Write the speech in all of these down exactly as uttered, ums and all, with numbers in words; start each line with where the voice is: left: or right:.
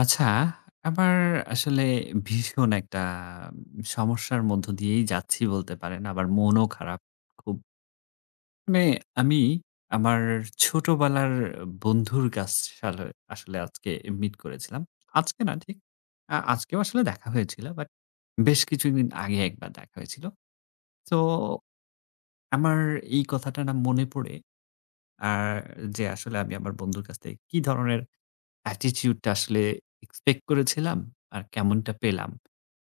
left: আচ্ছা, আমার আসলে ভীষণ একটা সমস্যার মধ্য দিয়েই যাচ্ছি বলতে পারেন। আবার মনও খারাপ। খুব মানে আমি আমার ছোটবেলার বন্ধুর কাছ সালে আসলে আজকে মিট করেছিলাম। আজকে না ঠিক আ আজকেও আসলে দেখা হয়েছিল। বাট বেশ কিছুদিন আগে একবার দেখা হয়েছিল। তো আমার এই কথাটা না মনে পড়ে আর যে আসলে আমি আমার বন্ধুর কাছ থেকে কি ধরনের attitude টা আসলে expect করেছিলাম আর কেমনটা পেলাম।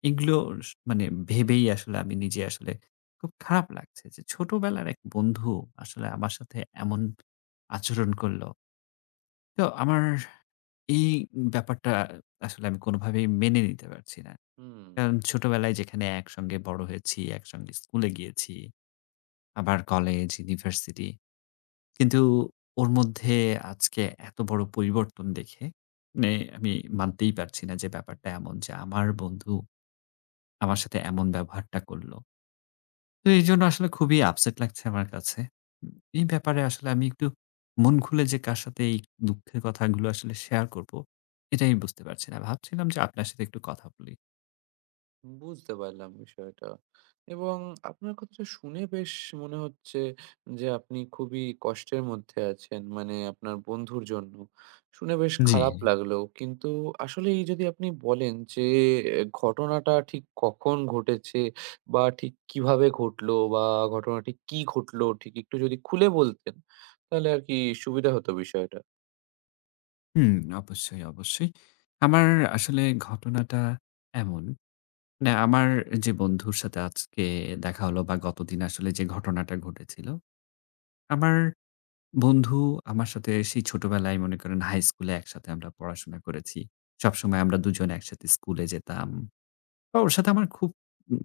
left: এগুলো স মানে ভেবেই আসলে আমি নিজে আসলে খুব খারাপ লাগছে যে ছোটবেলার এক বন্ধু আসলে আমার সাথে এমন আচরণ করলো। তো আমার এই ব্যাপারটা আসলে আমি কোনোভাবেই মেনে নিতে পারছি না।
right: হুম,
left: কারণ ছোটবেলায় যেখানে একসঙ্গে বড় হয়েছি, একসঙ্গে স্কুলে গিয়েছি, আবার কলেজ, ইউনিভার্সিটি কিন্তু ওর মধ্যে আজকে এত বড় পরিবর্তন দেখে মানে আমি মানতেই পারছি না যে ব্যাপারটা এমন যে আমার বন্ধু আমার সাথে এমন ব্যবহারটা করলো। তো এইজন্য আসলে খুবই আপসেট লাগছে আমার কাছে। উম এই ব্যাপারে আসলে আমি একটু মন খুলে যে কার সাথে এই দুঃখের কথাগুলো আসলে শেয়ার করব, এটাই আমি বুঝতে পারছি না। ভাবছিলাম যে আপনার সাথে একটু কথা বলি।
right: বুঝতে পারলাম বিষয়টা। এবং আপনার কথাটা শুনে বেশ মনে হচ্ছে যে আপনি খুবই কষ্টের মধ্যে আছেন। মানে আপনার বন্ধুর জন্য। শুনে বেশ
left: জি।
right: খারাপ লাগলো। কিন্তু আসলেই যদি আপনি বলেন যে এ ঘটনাটা ঠিক কখন ঘটেছে বা ঠিক কিভাবে ঘটলো বা ঘটনাটি কি ঘটলো ঠিক একটু যদি খুলে বলতেন, তাহলে আরকি সুবিধা হতো বিষয়টা।
left: হুম, অবশ্যই, অবশ্যই। আমার আসলে ঘটনাটা এমন না, আমার যে বন্ধুর সাথে আজকে দেখা হলো বা গতদিন আসলে যে ঘটনাটা ঘটেছিল। আমার বন্ধু আমার সাথে সেই ছোটবেলায় মনে করেন হাই স্কুলে একসাথে আমরা পড়াশোনা করেছি। সবসময় আমরা দুজন একসাথে স্কুলে যেতাম। বা ওর সাথে আমার খুব,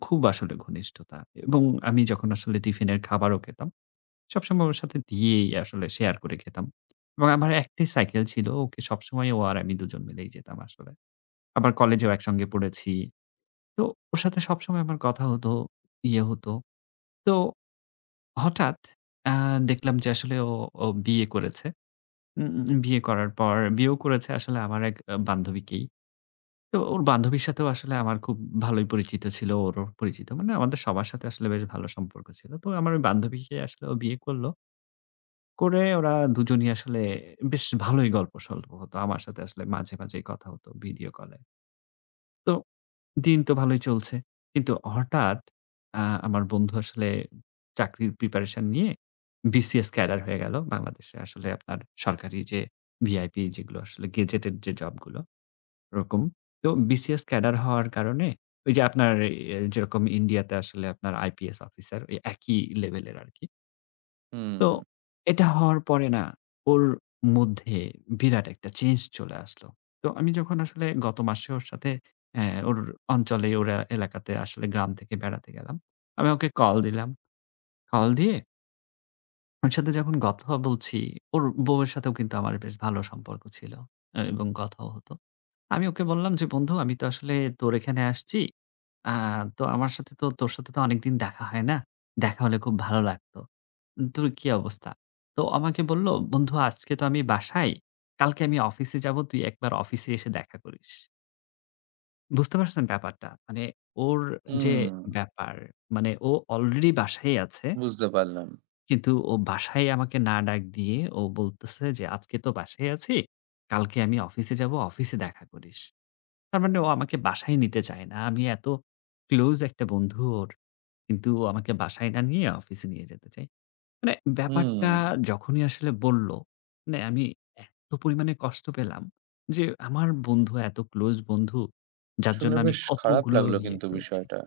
left: খুব আসলে ঘনিষ্ঠতা এবং আমি যখন আসলে টিফিনের খাবারও খেতাম, সবসময় ওর সাথে দিয়েই আসলে শেয়ার করে খেতাম। এবং আমার একটাই সাইকেল ছিল। ওকে সবসময় ও আর আমি দুজন মিলেই যেতাম আসলে। আবার কলেজেও একসঙ্গে পড়েছি। তো ওর সাথে সবসময় আমার কথা হতো, ইয়ে হতো। তো হঠাৎ আ দেখলাম যে আসলে ও, ও বিয়ে করেছে। উম উম বিয়ে করার পর বিয়েও করেছে আসলে আমার এক আ বান্ধবীকেই। তো ওর বান্ধবীর সাথেও আসলে আমার খুব ভালোই পরিচিত ছিল, ওরও পরিচিত। মানে আমাদের সবার সাথে আসলে বেশ ভালো সম্পর্ক ছিল। তো আমার ওই বান্ধবীকে আসলে ও বিয়ে করল। করে ওরা দুজনই আসলে বেশ ভালোই গল্পসল্প হতো। আমার সাথে আসলে মাঝে, মাঝেই কথা হতো ভিডিও কলে। তো দিন তো ভালোই চলছে। কিন্তু হঠাৎ আ আমার বন্ধু আসলে চাকরির প্রিপারেশন নিয়ে বি সি এস ক্যাডার হয়ে গেল। বাংলাদেশে আসলে আপনার সরকারি যে ভিআইপি যেগুলো আসলে গেজেটেড যে জবগুলো ওরকম। তো বি সি এস ক্যাডার হওয়ার কারণে ওই যে আপনার এ যেরকম ইন্ডিয়াতে আসলে আপনার আইপিএস অফিসার ওই একই লেভেলের আরকি।
right: হুম,
left: তো এটা হওয়ার পরে না ওর মধ্যে বিরাট একটা চেঞ্জ চলে আসলো। তো আমি যখন আসলে গত মাসে ওর সাথে অ্যা ওর অঞ্চলে ওর এ এলাকাতে আসলে গ্রাম থেকে বেড়াতে গেলাম। আমি ওকে কল দিলাম। কল দিয়ে ওর সাথে যখন কথা বলছি, ওর বউয়ের সাথেও কিন্তু আমার বেশ ভালো সম্পর্ক ছিল অ্যা এবং কথাও হতো। আমি ওকে বললাম যে, "বন্ধু আমি তো আসলে তোর এখানে আসছি। আ তো আমার সাথে তো তোর সাথে তো অনেকদিন দেখা হয় না। দেখা হলে খুব ভালো লাগতো।" ধুর! কি অবস্থা? তো আমাকে বলল, "বন্ধু আজকে তো আমি বাসায়। কালকে আমি অফিসে যাব। তুই একবার অফিসে এসে দেখা করিস।" বুঝতে পারছেন ব্যাপারটা? মানে ওর যে
right: হুম,
left: ব্যাপার, মানে ও অলরেডি বাসায় আছে।
right: বুঝতে পারলাম।
left: কিন্তু ও বাসায় আমাকে না ডাক দিয়ে ও বলতেছে যে, "আজকে তো বাসায় আছি। কালকে আমি অফিসে যাব। অফিসে দেখা করিস।" তার মানে ও আমাকে বাসায় নিতে চায় না। আমি এত ক্লোজ একটা বন্ধু ওর। কিন্তু ও আমাকে বাসায় না নিয়ে অফিসে নিয়ে যেতে চায়। মানে ব্যাপারটা
right: হুম।
left: যখনই আসলে বলল, মানে আমি এত পরিমাণে কষ্ট পেলাম যে আমার বন্ধু এত ক্লোজ বন্ধু, যার জন্য
right: শুনে
left: আমি
right: বেশ খারাপ
left: কতগুলো
right: লাগলো
left: ইয়ে
right: কিন্তু
left: করেছি।
right: বিষয়টা।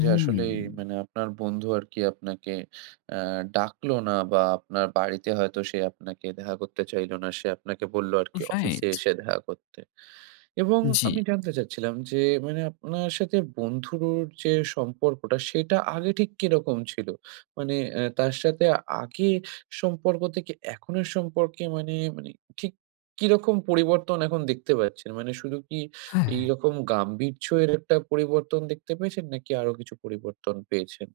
right: যে আসলেই মানে আপনার বন্ধু আরকি আপনাকে আ ডাকলো না বা আপনার বাড়িতে হয়তো সে আপনাকে দেখা করতে চাইলো না। সে আপনাকে বললো আরকি অফিসে
left: রাইট।
right: এসে দেখা করতে। এবং
left: জি,
right: আমি জানতে চাচ্ছিলাম যে মানে আপনার সাথে বন্ধুর যে সম্পর্কটা সেটা আগে ঠিক কিরকম ছিল? মানে অ্যা তার সাথে আগে সম্পর্ক থেকে এখনের সম্পর্কে মানে, মানে ঠিক কিরকম পরিবর্তন এখন দেখতে পাচ্ছেন? মানে শুধু কি
left: হ্যাঁ।
right: এইরকম গাম্ভীর্য এর একটা পরিবর্তন দেখতে পেয়েছেন নাকি আরো কিছু পরিবর্তন পেয়েছেন?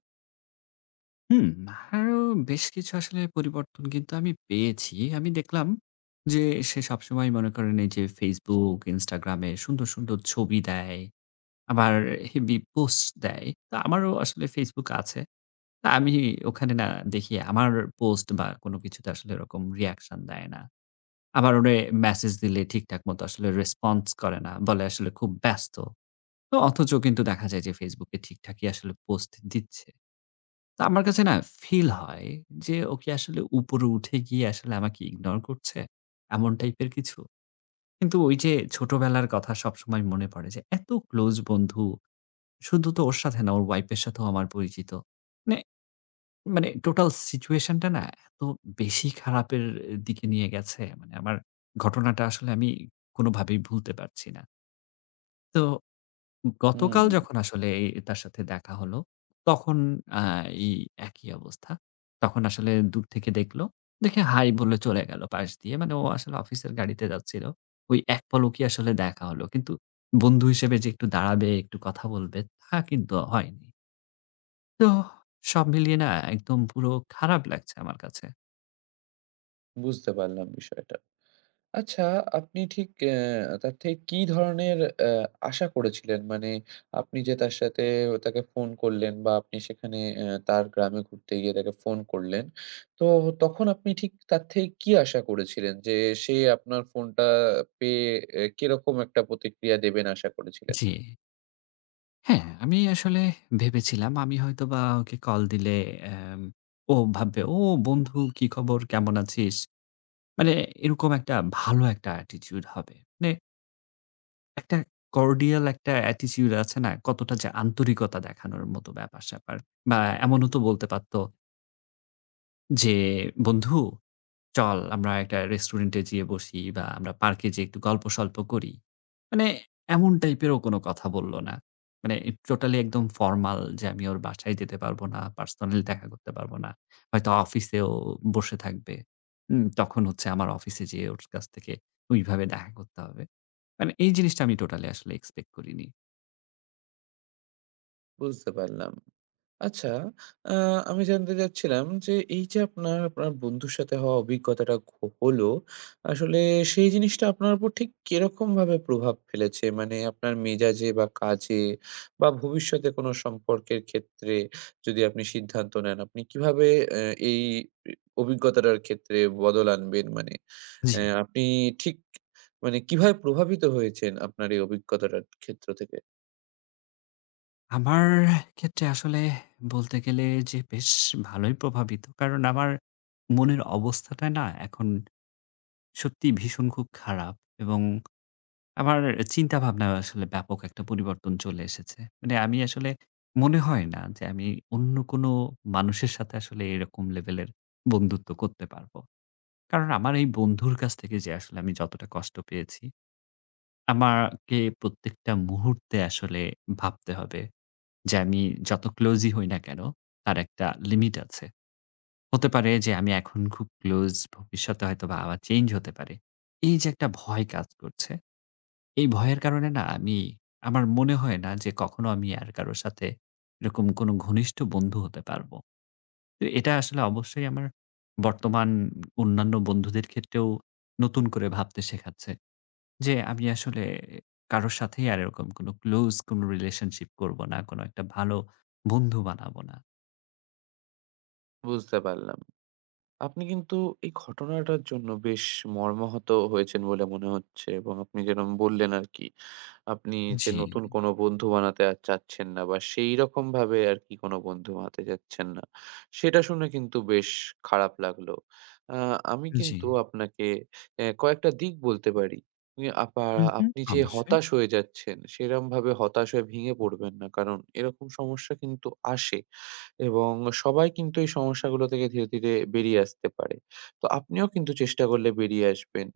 left: হুম, আরো বেশ কিছু আসলে পরিবর্তন কিন্তু আমি পেয়েছি। আমি দেখলাম যে সে সবসময় মনে করেন এই যে Facebook, Instagram এ সুন্দর, সুন্দর ছবি দেয়। আবার হেভি পোস্ট দেয়। তো আমারও আসলে Facebook আছে। না, আমি ওখানে না দেখি আমার পোস্ট বা কোনো কিছুতে আসলে এরকম রিঅ্যাকশন দেয় না। আবার ওরে মেসেজ দিলে ঠিকঠাক মতো আসলে রেসপন্স করে না। বলে আসলে খুব ব্যস্ত। তো অথচ কিন্তু দেখা যায় যে Facebook এ ঠিকঠাকই আসলে পোস্ট দিচ্ছে। তো আমার কাছে না ফিল হয় যে ও কি আসলে উপরে উঠে গিয়ে আসলে আমাকে ইগনোর করছে? এমন টাইপের কিছু। কিন্তু ওই যে ছোটবেলার কথা সবসময় মনে পড়ে যে এত ক্লোজ বন্ধু। শুধু তো ওর সাথে না ওর ওয়াইফ এর সাথেও আমার পরিচিত। মানে মানে টোটাল সিচুয়েশনটা না এত বেশি খারাপের দিকে নিয়ে গেছে। মানে আমার ঘটনাটা আসলে আমি কোনোভাবেই ভুলতে পারছি না। তো
right: হুম,
left: গতকাল যখন আসলে এই তার সাথে দেখা হলো, তখন আ এই একই অবস্থা। তখন আসলে দূর থেকে দেখল। দেখে হাই বলে চলে গেল পাশ দিয়ে। মানে ও আসলে অফিসের গাড়িতে যাচ্ছিল। ওই এক পলকই আসলে দেখা হলো। কিন্তু বন্ধু হিসেবে যে একটু দাঁড়াবে, একটু কথা বলবে, তা কিন্তু হয়নি। তো সব মিলিয়ে না একদম পুরো খারাপ লাগছে আমার কাছে।
right: বুঝতে পারলাম বিষয়টা। আচ্ছা, আপনি ঠিক অ্যা তার থেকে কি ধরনের অ্যা আশা করেছিলেন? মানে আপনি যে তার সাথে তাকে ফোন করলেন বা আপনি সেখানে অ্যা তার গ্রামে ঘুরতে গিয়ে তাকে ফোন করলেন। তো তখন আপনি ঠিক তার থেকে কি আশা করেছিলেন? যে সে আপনার ফোনটা পেয়ে অ্যা কিরকম একটা প্রতিক্রিয়া দেবেন আশা করেছিলেন?
left: জি। হ্যাঁ, আমি আসলে ভেবেছিলাম আমি হয়তোবা ওকে কল দিলে অ্যাম ও ভাববে, "ও বন্ধু কি খবর? কেমন আছিস?" মানে এরকম একটা ভালো একটা attitude হবে। মানে একটা cordial একটা attitude আছে না? কতটা যে আন্তরিকতা দেখানোর মতো ব্যাপার-স্যাপার। বা এমনও তো বলতে পারত যে, "বন্ধু চল আমরা একটা রেস্টুরেন্টে যেয়ে বসি বা আমরা পার্কে যেয়ে একটু গল্পসল্প করি। মানে এমন টাইপেরও কোনো কথা বলল না। মানে টোটালি একদম ফরমাল যে আমি ওর বাসায় যেতে পারব না, পার্সোনালি দেখা করতে পারব না। হয়তো অফিসেও বসে থাকবে। উম তখন হচ্ছে আমার অফিসে যেয়ে ওর কাছ থেকে ওইভাবে দেখা করতে হবে। মানে এই জিনিসটা আমি টোটালি আসলে এক্সপেক্ট করিনি।
right: বুঝতে পারলাম। আচ্ছা, আ আমি জানতে চাচ্ছিলাম যে এই যে আপনার, আপনার বন্ধুর সাথে হওয়া অভিজ্ঞতাটা ঘ হলো, আসলে সেই জিনিসটা আপনার উপর ঠিক কিরকমভাবে প্রভাব ফেলেছে? মানে আপনার মেজাজে বা কাজে বা ভবিষ্যতে কোনো সম্পর্কের ক্ষেত্রে যদি আপনি সিদ্ধান্ত নেন, আপনি কিভাবে অ্যা এই এ অভিজ্ঞতাটার ক্ষেত্রে বদল আনবেন? মানে
left: জি,
right: অ্যা আপনি ঠিক মানে কিভাবে প্রভাবিত হয়েছেন আপনার এই অভিজ্ঞতাটার ক্ষেত্র থেকে?
left: আমার ক্ষেত্রে আসলে বলতে গেলে যে বেশ ভালোই প্রভাবিত। কারণ আমার মনের অবস্থাটা না এখন সত্যিই ভীষণ খুব খারাপ এবং আমার চিন্তা ভাবনায় আসলে ব্যাপক একটা পরিবর্তন চলে এসেছে। মানে আমি আসলে মনে হয় না যে আমি অন্য কোনো মানুষের সাথে আসলে এরকম লেভেলের বন্ধুত্ব করতে পারব। কারণ আমার এই বন্ধুর কাছ থেকে যে আসলে আমি যতটা কষ্ট পেয়েছি, আমাকে প্রত্যেকটা মুহূর্তে আসলে ভাবতে হবে যে আমি যত ক্লোজই হই না কেন তার একটা লিমিট আছে। হতে পারে যে আমি এখন খুব ক্লোজ ভবিষ্যতে হয়তোবা আবার চেঞ্জ হতে পারে। এই যে একটা ভয় কাজ করছে এই ভয়ের কারণে না আমি আমার মনে হয় না যে কখনো আমি আর কারো সাথে এরকম কোনো ঘনিষ্ঠ বন্ধু হতে পারবো। তো এটা আসলে অবশ্যই আমার বর্তমান অন্যান্য বন্ধুদের ক্ষেত্রেও নতুন করে ভাবতে শেখাচ্ছে। যে আমি আসলে কারো সাথেই আর এরকম কোনো ক্লোজ কোনো রিলেশনশিপ করবো না। কোনো একটা ভালো বন্ধু বানাবো না।
right: বুঝতে পারলাম। আপনি কিন্তু এই ঘটনাটার জন্য বেশ মর্মাহত হয়েছেন বলে মনে হচ্ছে এবং আপনি যেরকম বললেন আর কি আপনি যে
left: জি,
right: নতুন কোনো বন্ধু বানাতে আর চাচ্ছেন না বা সেইরকম ভাবে আরকি কোনো বন্ধু বানাতে চাচ্ছেন না। সেটা শুনে কিন্তু বেশ খারাপ লাগলো। আ আমি
left: জি।
right: কিন্তু আপনাকে অ্যা কয়েকটা দিক বলতে পারি। ই আপা
left: হু, হু।
right: আপনি যে
left: অবশ্যই।
right: হতাশ হয়ে যাচ্ছেন, সেরমভাবে হতাশ হয়ে ভেঙে পড়বেন না। কারণ এরকম সমস্যা কিন্তু আসে এবং সবাই কিন্তু এই সমস্যাগুলো থেকে ধীরে, ধীরে বেরিয়ে আসতে পারে। তো আপনিও কিন্তু চেষ্টা করলে বেরিয়ে আসবেন।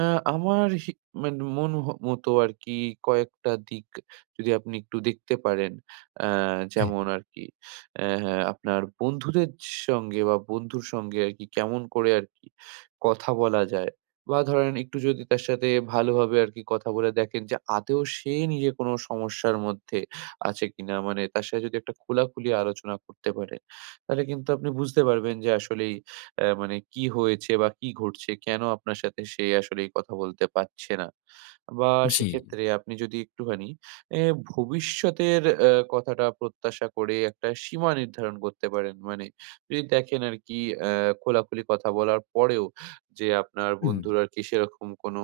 right: আ আমার হি মান মন হ মতো আরকি কয়েকটা দিক যদি আপনি একটু দেখতে পারেন। আ
left: হ্যাঁ,
right: যেমন আরকি আ আপনার বন্ধুদের সঙ্গে বা বন্ধুর সঙ্গে আরকি কেমন করে আরকি কথা বলা যায়? বা ধরেন একটু যদি তার সাথে ভালোভাবে আরকি কথা বলে দেখেন যে আদৌ সে নিজে কোনো সমস্যার মধ্যে আছে কিনা? মানে তার সাথে যদি একটা খোলাখুলি আলোচনা করতে পারেন, তাহলে কিন্তু আপনি বুঝতে পারবেন যে আসলেই আ মানে কি হয়েছে বা কি ঘটছে? কেন আপনার সাথে সে আসলে এই কথা বলতে পারছে না? বা
left: জি।
right: সেক্ষেত্রে আপনি যদি একটুখানি এ ভবিষ্যতের আ কথাটা প্রত্যাশা করে একটা সীমা নির্ধারণ করতে পারেন। মানে যদি দেখেন আরকি আ খোলাখুলি কথা বলার পরেও যে আপনার
left: হুম,
right: বন্ধুর আরকি সেরকম কোনো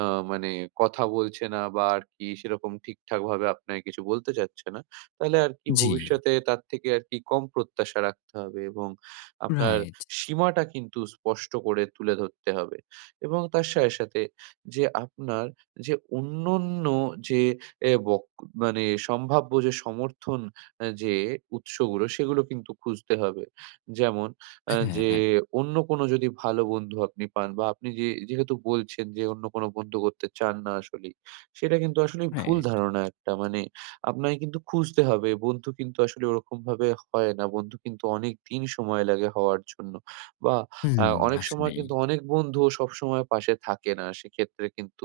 right: আ মানে কথা বলছে না বা আরকি সেরকম ঠিকঠাকভাবে আপনাকে কিছু বলতে চাচ্ছে না, তাহলে আরকি
left: জি।
right: ভবিষ্যতে তার থেকে আরকি কম প্রত্যাশা রাখতে হবে এবং আপনার
left: রাইট।
right: সীমাটা কিন্তু স্পষ্ট করে তুলে ধরতে হবে এবং তার সাথে, সাথে যে আপনার যে অন্যান্য যে এ বক মানে সম্ভাব্য যে সমর্থন আ যে উৎসগুলো সেগুলো কিন্তু খুঁজতে হবে। যেমন আ যে
left: হ্যাঁ,
right: অন্য কোনো যদি ভালো বন্ধু আপনি পান বা আপনি যে যেহেতু বলছেন যে অন্য কোনো বন্ধু করতে চান না আসলেই, সেটা কিন্তু আসলেই ভুল
left: রাইট।
right: ধারণা একটা। মানে আপনাকে কিন্তু খুঁজতে হবে। বন্ধু কিন্তু আসলে ওরকমভাবে হয় না। বন্ধু কিন্তু অনেকদিন সময় লাগে হওয়ার জন্য। বা আ
left: হুম,
right: অনেক সময়
left: আসলেই।
right: কিন্তু অনেক বন্ধুও সবসময় পাশে থাকে না। সেক্ষেত্রে কিন্তু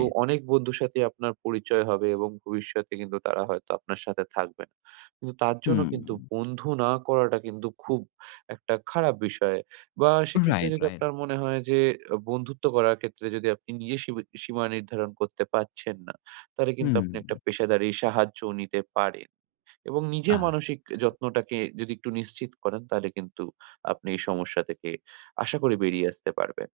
right: উ অনেক বন্ধুর সাথে আপনার পরিচয় হবে এবং ভবিষ্যতে কিন্তু তারা হয়তো আপনার সাথে থাকবে না। কিন্তু তার জন্য
left: হুম।
right: কিন্তু বন্ধু না করাটা কিন্তু খুব একটা খারাপ বিষয়। বা সেক্ষেত্রে
left: রাইট,
right: যদি
left: রাইট।
right: আপনার মনে হয় যে আ বন্ধুত্ব করার ক্ষেত্রে যদি আপনি নিজে সীমি সীমা নির্ধারণ করতে পারছেন না, তাহলে কিন্তু
left: হুম।
right: আপনি একটা পেশাদারি সাহায্যও নিতে পারেন। এবং নিজের
left: আচ্ছা,
right: মানসিক
left: আচ্ছা।
right: যত্নটাকে যদি একটু নিশ্চিত করেন তাহলে কিন্তু আপনি এই সমস্যা থেকে আশা করি বেরিয়ে আসতে পারবেন।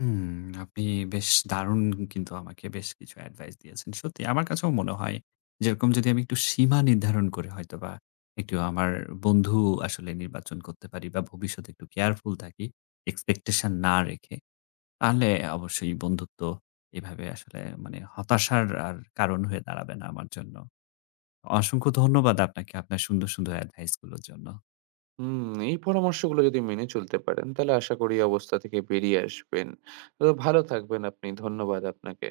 left: হুম, আপনি বেশ দারুণ কিন্তু আমাকে বেশ কিছু এডভাইস দিয়েছেন। সত্যি আমার কাছেও মনে হয় যেরকম যদি আমি একটু সীমা নির্ধারণ করে হয়তোবা একটু আমার বন্ধু আসলে নির্বাচন করতে পারি বা ভবিষ্যতে একটু কেয়ারফুল থাকি, এক্সপেকটেশন না রেখে, তাহলে অবশ্যই বন্ধুত্ব এভাবে আসলে মানে হতাশার আর কারণ হয়ে দাঁড়াবে না আমার জন্য। অসংখ্য ধন্যবাদ আপনাকে আপনার সুন্দর, সুন্দর এডভাইস গুলোর জন্য।
right: হুম, এই পরামর্শগুলো যদি মেনে চলতে পারেন তাহলে আশা করি এই অবস্থা থেকে বেরিয়ে আসবেন। তো ভালো থাকবেন আপনি। ধন্যবাদ আপনাকে।